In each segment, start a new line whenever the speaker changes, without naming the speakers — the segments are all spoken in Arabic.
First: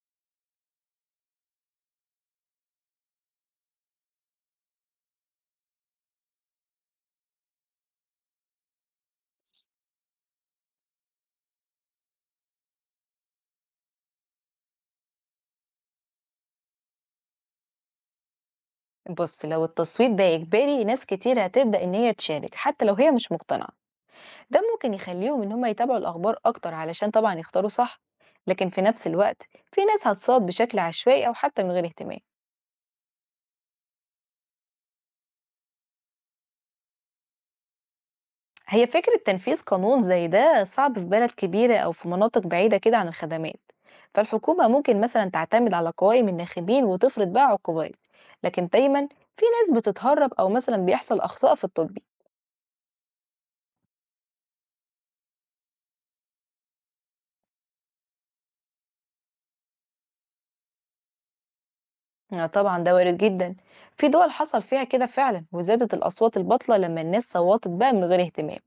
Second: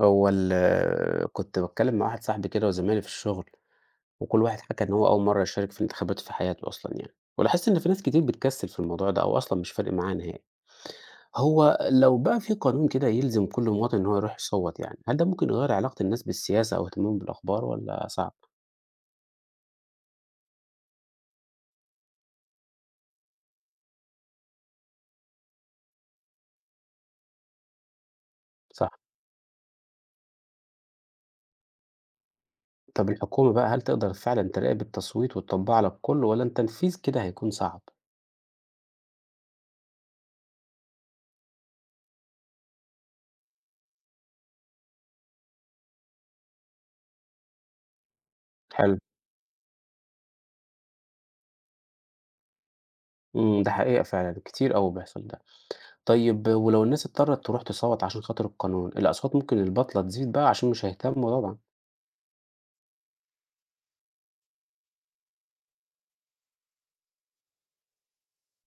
هو ال كنت باتكلّم مع واحد صاحبي كده وزمايلي في الشغل، وكل واحد حكى إن هو أول مرّة يشارك في الانتخابات في حياته أصلًا يعني، ولاحظت إن في ناس كتير بتكسّل في الموضوع ده أو أصلًا مش فارق معاها نهائي. هو لو بقى في قانون كده يلزم كل مواطن إن هو يروح يصوّت يعني، هل ده ممكن يغيّر علاقة الناس بالسياسة أو اهتمامهم بالأخبار والّا صعب؟
بص، لو التصويت ده إجباري ناس كتير هتبدأ إن هي تشارك حتى لو هي مش مقتنعة. ده ممكن يخليهم إن هم يتابعوا الأخبار أكتر علشان طبعا يختاروا صح. لكن في
صح.
نفس الوقت في ناس هتصوت بشكل عشوائي أو حتى من غير اهتمام.
طَب الحكومة بقى هل تقدر فعلًا تراقب التصويت وتطبّقه على الكل والّا التنفيذ كده هيكون صعب؟
هي فكرة تنفيذ قانون زي ده صعب في بلد كبيرة أو في مناطق بعيدة كده عن الخدمات. فالحكومة ممكن مثلا تعتمد على قوائم الناخبين وتفرض بقى عقوبات. لكن
حلو.
دايما في ناس بتتهرب أو مثلا بيحصل أخطاء في التطبيق.
إمم، ده حقيقة فعلًا، كتير أوي بيحصل ده. طيب ولو الناس اضطرت تروح تصوت عشان خاطر القانون الأصوات ممكن البطلة تزيد بقى عشان مش هيهتموا طبعا.
آه طبعا ده وارد جدا. في دول حصل فيها كده فعلا وزادت الأصوات البطلة لما الناس صوتت بقى من غير اهتمام.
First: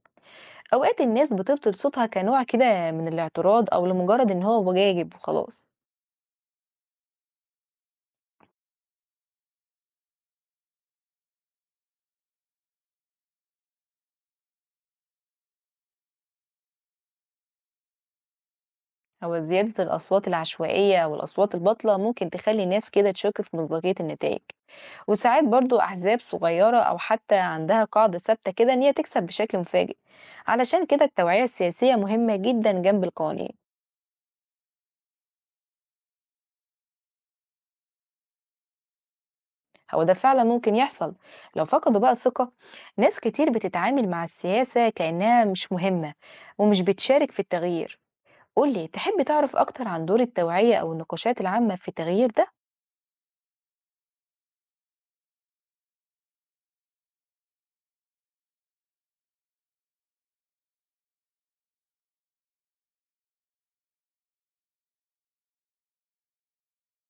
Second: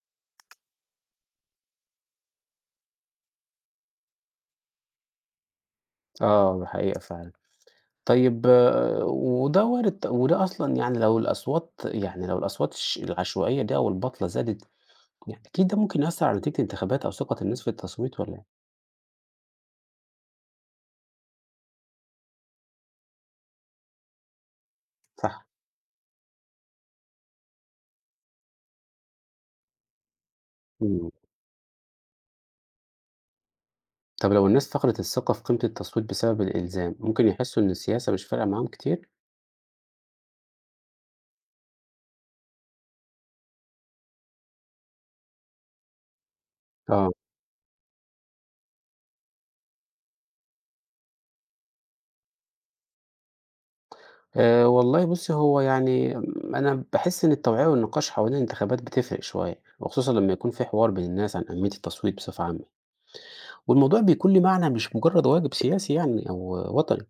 أوقات الناس بتبطل صوتها كنوع كده من الاعتراض أو لمجرد إن هو واجب وخلاص.
اه حقيقة فعلا. طيب آه، وده وارد وده أصلا يعني لو الأصوات العشوائية دي أو البطلة زادت. يعني أكيد ده ممكن يأثر على نتيجة الانتخابات أو ثقة الناس في التصويت ولا إيه؟
هو زيادة الأصوات العشوائية أو الأصوات البطلة ممكن تخلي الناس كده تشك في مصداقية النتائج، وساعات
صح.
برضو أحزاب صغيرة أو حتى عندها قاعدة ثابتة كده إن هي تكسب بشكل مفاجئ. علشان كده
مم.
التوعية السياسية مهمة جدا جنب القوانين.
طب لو الناس فقدت الثقة في قيمة التصويت بسبب الإلزام ممكن يحسوا إن السياسة مش فارقة معاهم كتير؟
هو ده فعلا ممكن يحصل لو فقدوا بقى الثقة. ناس كتير بتتعامل مع السياسة كأنها مش مهمة ومش
اه.
بتشارك في التغيير. قولي، تحب تعرف أكتر عن دور التوعية أو النقاشات العامة في التغيير ده؟
والله بُصّي، هو يعني أنا باحس إن التوعية والنقاش حوالين الانتخابات بتفرق شوية، وخصوصًا لمّا يكون في حوار بين الناس عن أهمية التصويت بصفة عامة، والموضوع بيكون ليه معنى مش مجرد واجب سياسي يعني أو وطني،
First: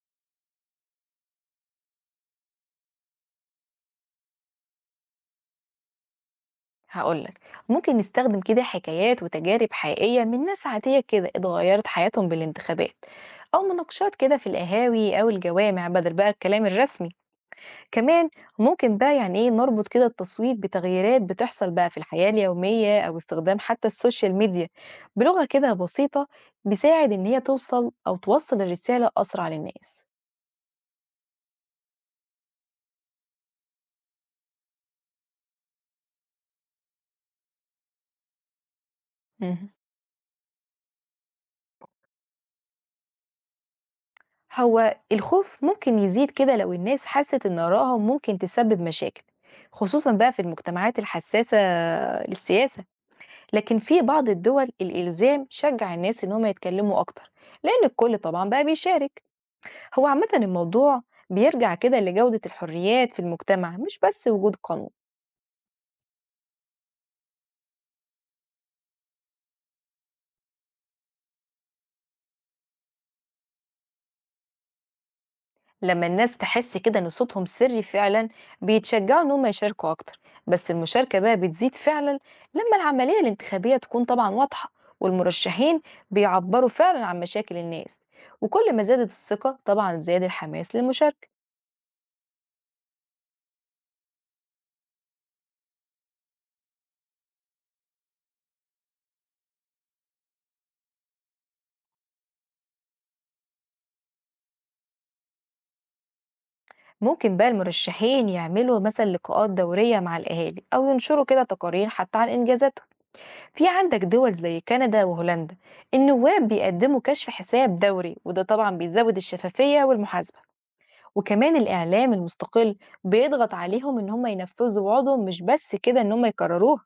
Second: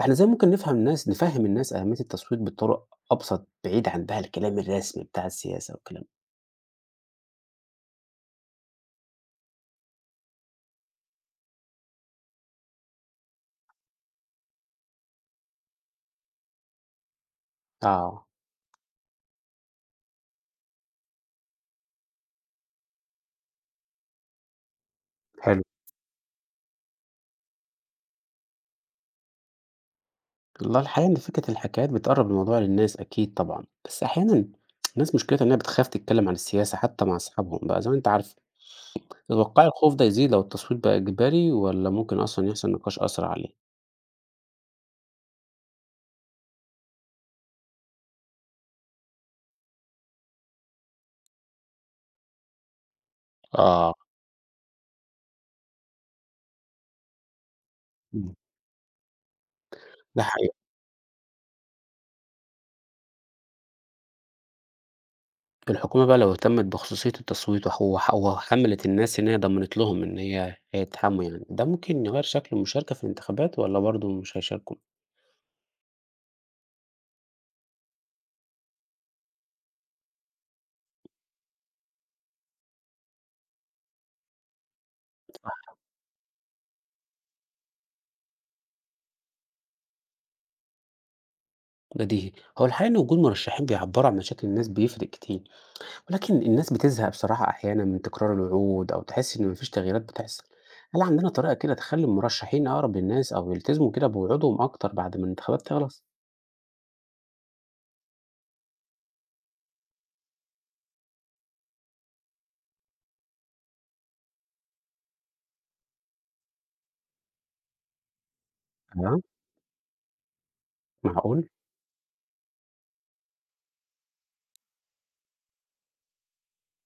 إحنا إزاي ممكن نفهم الناس نفهّم الناس أهمية التصويت بطرق أبسط بعيد عن بقى الكلام الرسمي بتاع السياسة والكلام ده.
هقولك، ممكن نستخدم كده حكايات وتجارب حقيقية من ناس عادية كده اتغيرت حياتهم بالانتخابات، أو مناقشات كده في القهاوي أو الجوامع بدل بقى الكلام الرسمي.
آه،
كمان ممكن بقى يعني ايه نربط كده التصويت بتغييرات بتحصل بقى في الحياة اليومية، أو استخدام حتى السوشيال ميديا بلغة
حلو.
كده بسيطة بيساعد إن هي توصل الرسالة أسرع للناس.
والله الحقيقة إن فكرة الحكايات بتقرّب الموضوع للناس أكيد طبعًا، بس أحيانًا الناس مشكلتها إنها بتخاف تتكلم عن السياسة حتى مع أصحابهم بقى زي ما أنت عارفة. تتوقعي
مهم.
الخوف ده يزيد لو التصويت بقى إجباري والّا ممكن أصلًا يحصل نقاش أسرع عليه؟
هو الخوف ممكن يزيد كده لو الناس حست إن آرائهم ممكن تسبب مشاكل، خصوصا بقى في المجتمعات الحساسة للسياسة. لكن
آه،
في بعض الدول الإلزام شجع الناس إن هم يتكلموا أكتر لأن الكل
إمم،
طبعا بقى بيشارك. هو
ده
عامة
حقيقي.
الموضوع بيرجع كده لجودة الحريات في المجتمع مش بس وجود قانون.
الحكومة بقى لو اهتمت بخصوصية التصويت وح وح وحمّلت الناس إن هي ضمّنت لهم إن هي هيتحاموا يعني، ده ممكن يغيّر شكل المشاركة في الانتخابات والّا برضه مش هيشاركوا؟
لما الناس تحس كده ان صوتهم سري فعلا بيتشجعوا ان هم يشاركوا اكتر. بس المشاركة بقى بتزيد فعلا لما العملية الانتخابية تكون طبعا واضحة
صح،
والمرشحين بيعبروا فعلا عن مشاكل الناس. وكل ما زادت الثقة طبعا زاد الحماس للمشاركة.
بديهي. هو الحقيقة إن وجود مرشحين بيعبّروا عن مشاكل الناس بيفرق كتير، ولكن الناس بتزهق بصراحة أحيانًا من تكرار الوعود أو تحس إن ما فيش تغييرات بتحصل. هل عندنا طريقة كده تخلّي المرشحين أقرب للناس أو يلتزموا كده بوعودهم أكتر بعد ما الانتخابات تخلص؟
ممكن بقى المرشحين يعملوا مثلا لقاءات دورية مع الأهالي أو ينشروا كده تقارير حتى عن إنجازاتهم. في عندك دول زي كندا وهولندا، النواب بيقدموا كشف حساب دوري، وده طبعا بيزود
آه،
الشفافية والمحاسبة.
معقول!
وكمان الإعلام المستقل بيضغط عليهم إن هم ينفذوا وعودهم مش بس كده إن هم يكرروها.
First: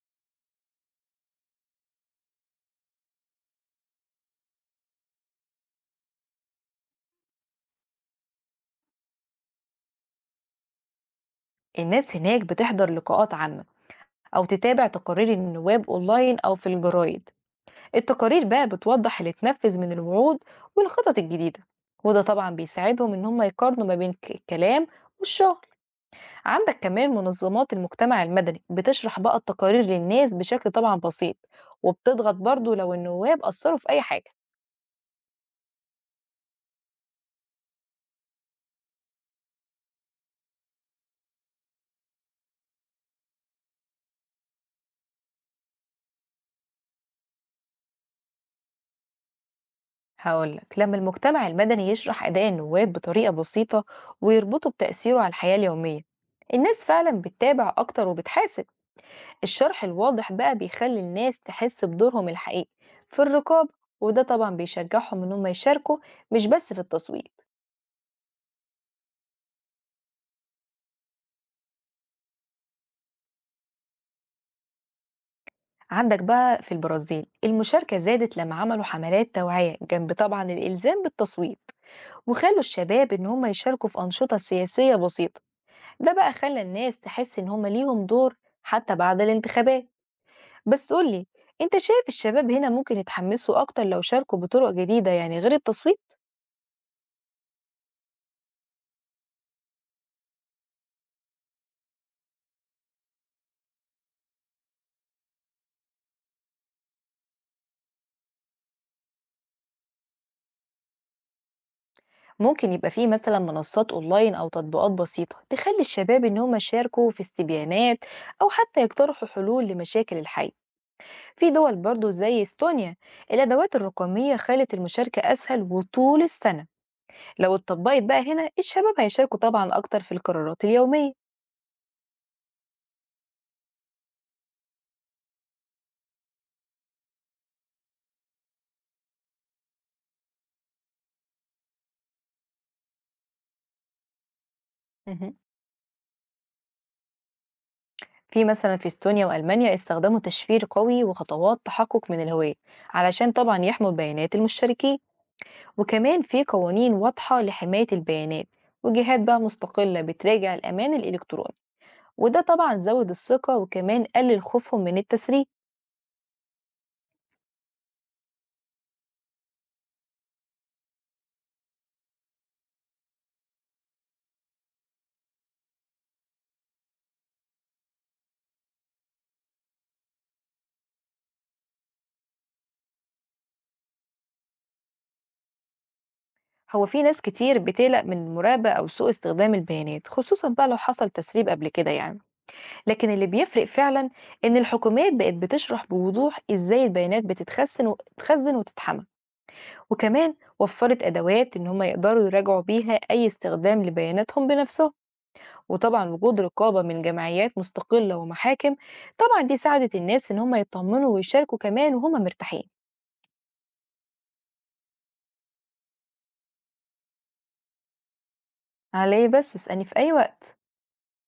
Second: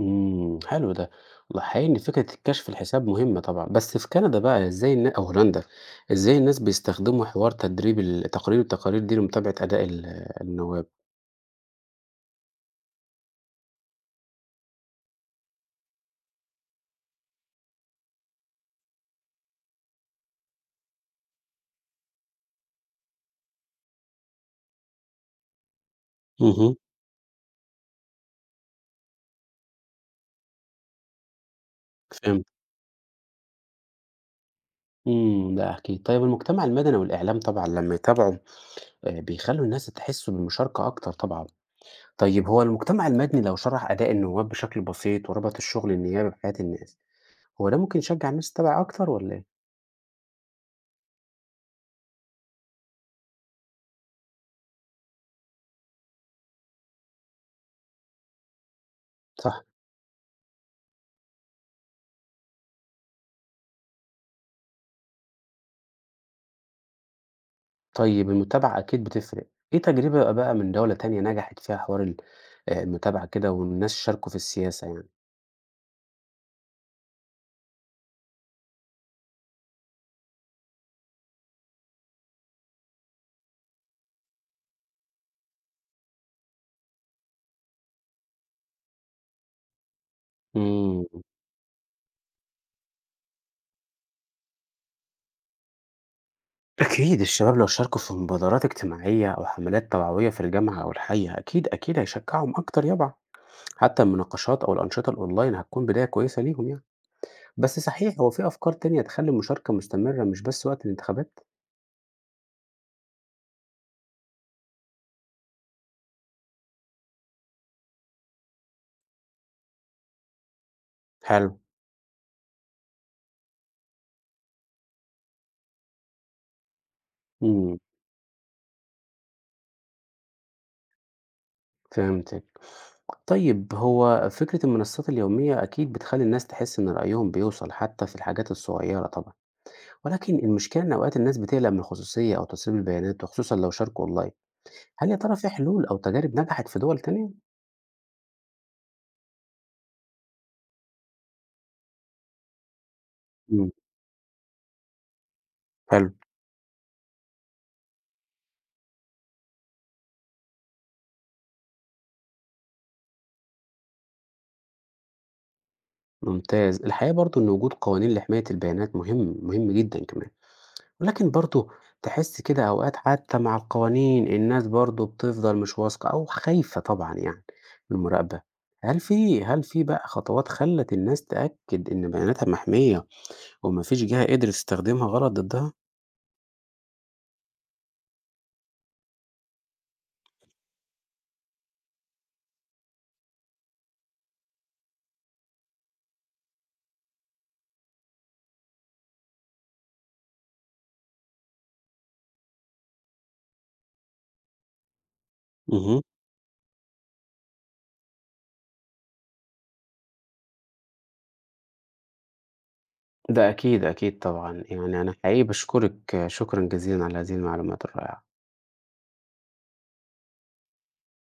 إمم، حلو ده. والله حقيقي إن فكرة الكشف الحساب مهمة طبعًا، بس في كندا بقى إزاي النا أو هولندا، إزاي الناس بيستخدموا حوار تدريب ال التقارير دي لمتابعة أداء النواب؟
الناس هناك بتحضر لقاءات عامة أو تتابع تقارير النواب أونلاين أو في الجرايد. التقارير بقى بتوضح اللي اتنفذ من الوعود والخطط الجديدة، وده طبعا بيساعدهم إن هم يقارنوا ما بين الكلام والشغل.
اهم،
عندك كمان منظمات المجتمع المدني بتشرح بقى التقارير للناس بشكل طبعا بسيط، وبتضغط
فهمت.
برضو لو النواب أثروا في أي حاجة.
إمم، ده أكيد. طيب المجتمع المدني والإعلام طبعًا لمّا يتابعوا بيخلّوا الناس تحس بالمشاركة أكتر طبعًا. طيب هو المجتمع المدني لو شرح أداء النواب بشكل بسيط وربط الشغل النيابي بحياة الناس، هو ده ممكن يشجع الناس تتابع أكتر والّا إيه؟
هقولك، لما المجتمع المدني يشرح أداء النواب بطريقة بسيطة ويربطه بتأثيره على الحياة اليومية، الناس فعلا بتتابع أكتر وبتحاسب.
صح.
الشرح الواضح بقى بيخلي الناس تحس بدورهم الحقيقي في الرقابة، وده طبعا بيشجعهم إنهم يشاركوا مش بس في التصويت.
طيب المتابعة أكيد بتفرق، إيه تجربة بقى من دولة تانية نجحت فيها حوار ال المتابعة كده والناس شاركوا في السياسة يعني؟
عندك بقى في البرازيل المشاركة زادت لما عملوا حملات توعية جنب طبعا الإلزام بالتصويت، وخلوا الشباب إن هم يشاركوا في أنشطة سياسية بسيطة. ده بقى خلى الناس تحس إن هم ليهم دور حتى بعد الانتخابات. بس
إمم،
قولي، أنت شايف الشباب هنا ممكن يتحمسوا أكتر لو شاركوا بطرق جديدة يعني غير التصويت؟
أكيد الشباب لو شاركوا في مبادرات اجتماعية أو حملات توعوية في الجامعة أو الحي أكيد، أكيد هيشجعهم أكتر يابا، حتى المناقشات أو الأنشطة الأونلاين هتكون بداية كويسة ليهم يعني، بس صحيح هو في أفكار تانية تخلّي المشاركة مستمرة مش بس وقت الانتخابات؟
ممكن يبقى فيه مثلا منصات أونلاين أو تطبيقات بسيطة تخلي الشباب إن هم يشاركوا في استبيانات أو حتى يقترحوا حلول لمشاكل الحي. في
حلو،
دول برضو زي استونيا الأدوات الرقمية خلت المشاركة أسهل وطول السنة. لو
إمم.
اتطبقت بقى هنا الشباب هيشاركوا طبعا أكتر في القرارات اليومية.
فهمتِك. طيب هو فكرة المنصات اليومية أكيد بتخلّي الناس تحس إن رأيهم بيوصل حتى في الحاجات الصغيرة طبعًا، ولكن المشكلة إن أوقات الناس بتقلق من الخصوصية أو تسريب البيانات وخصوصًا لو شاركوا أونلاين. هل يا ترى
مهم.
في حلول أو تجارب نجحت في دول تانية؟
في مثلا في استونيا وألمانيا استخدموا تشفير قوي وخطوات تحقق من الهوية علشان طبعا
إمم،
يحموا بيانات المشتركين.
حلو،
وكمان في قوانين واضحة لحماية البيانات، وجهات بقى مستقلة بتراجع الأمان الإلكتروني، وده طبعا زود الثقة وكمان قلل خوفهم من التسريب.
ممتاز. الحقيقة برضه إن وجود قوانين لحماية البيانات مهم، مهم جدًا كمان. ولكن برضه تحس كده أوقات حتى مع القوانين الناس برضه بتفضل مش واثقة أو خايفة طبعًا يعني من المراقبة، هل في بقى خطوات خلّت الناس تأكد إن بياناتها محمية وما فيش جهة قدرت تستخدمها غلط ضدها؟
هو في ناس كتير بتقلق من المراقبة أو سوء استخدام البيانات، خصوصا بقى لو حصل تسريب قبل كده يعني. لكن اللي بيفرق فعلا إن الحكومات بقت بتشرح بوضوح إزاي البيانات بتتخزن وتتحمل، وكمان وفرت أدوات إن هم يقدروا يراجعوا بيها أي استخدام لبياناتهم بنفسهم.
اهم،
وطبعا وجود رقابة من جمعيات مستقلة ومحاكم طبعا دي ساعدت الناس إن هم يطمنوا ويشاركوا كمان وهم مرتاحين.
ده أكيد، أكيد طبعًا، يعني أنا حقيقي باشكرِك شكرًا جزيلًا على هذه المعلومات الرائعة.
عليه بس، اسألني في أي وقت.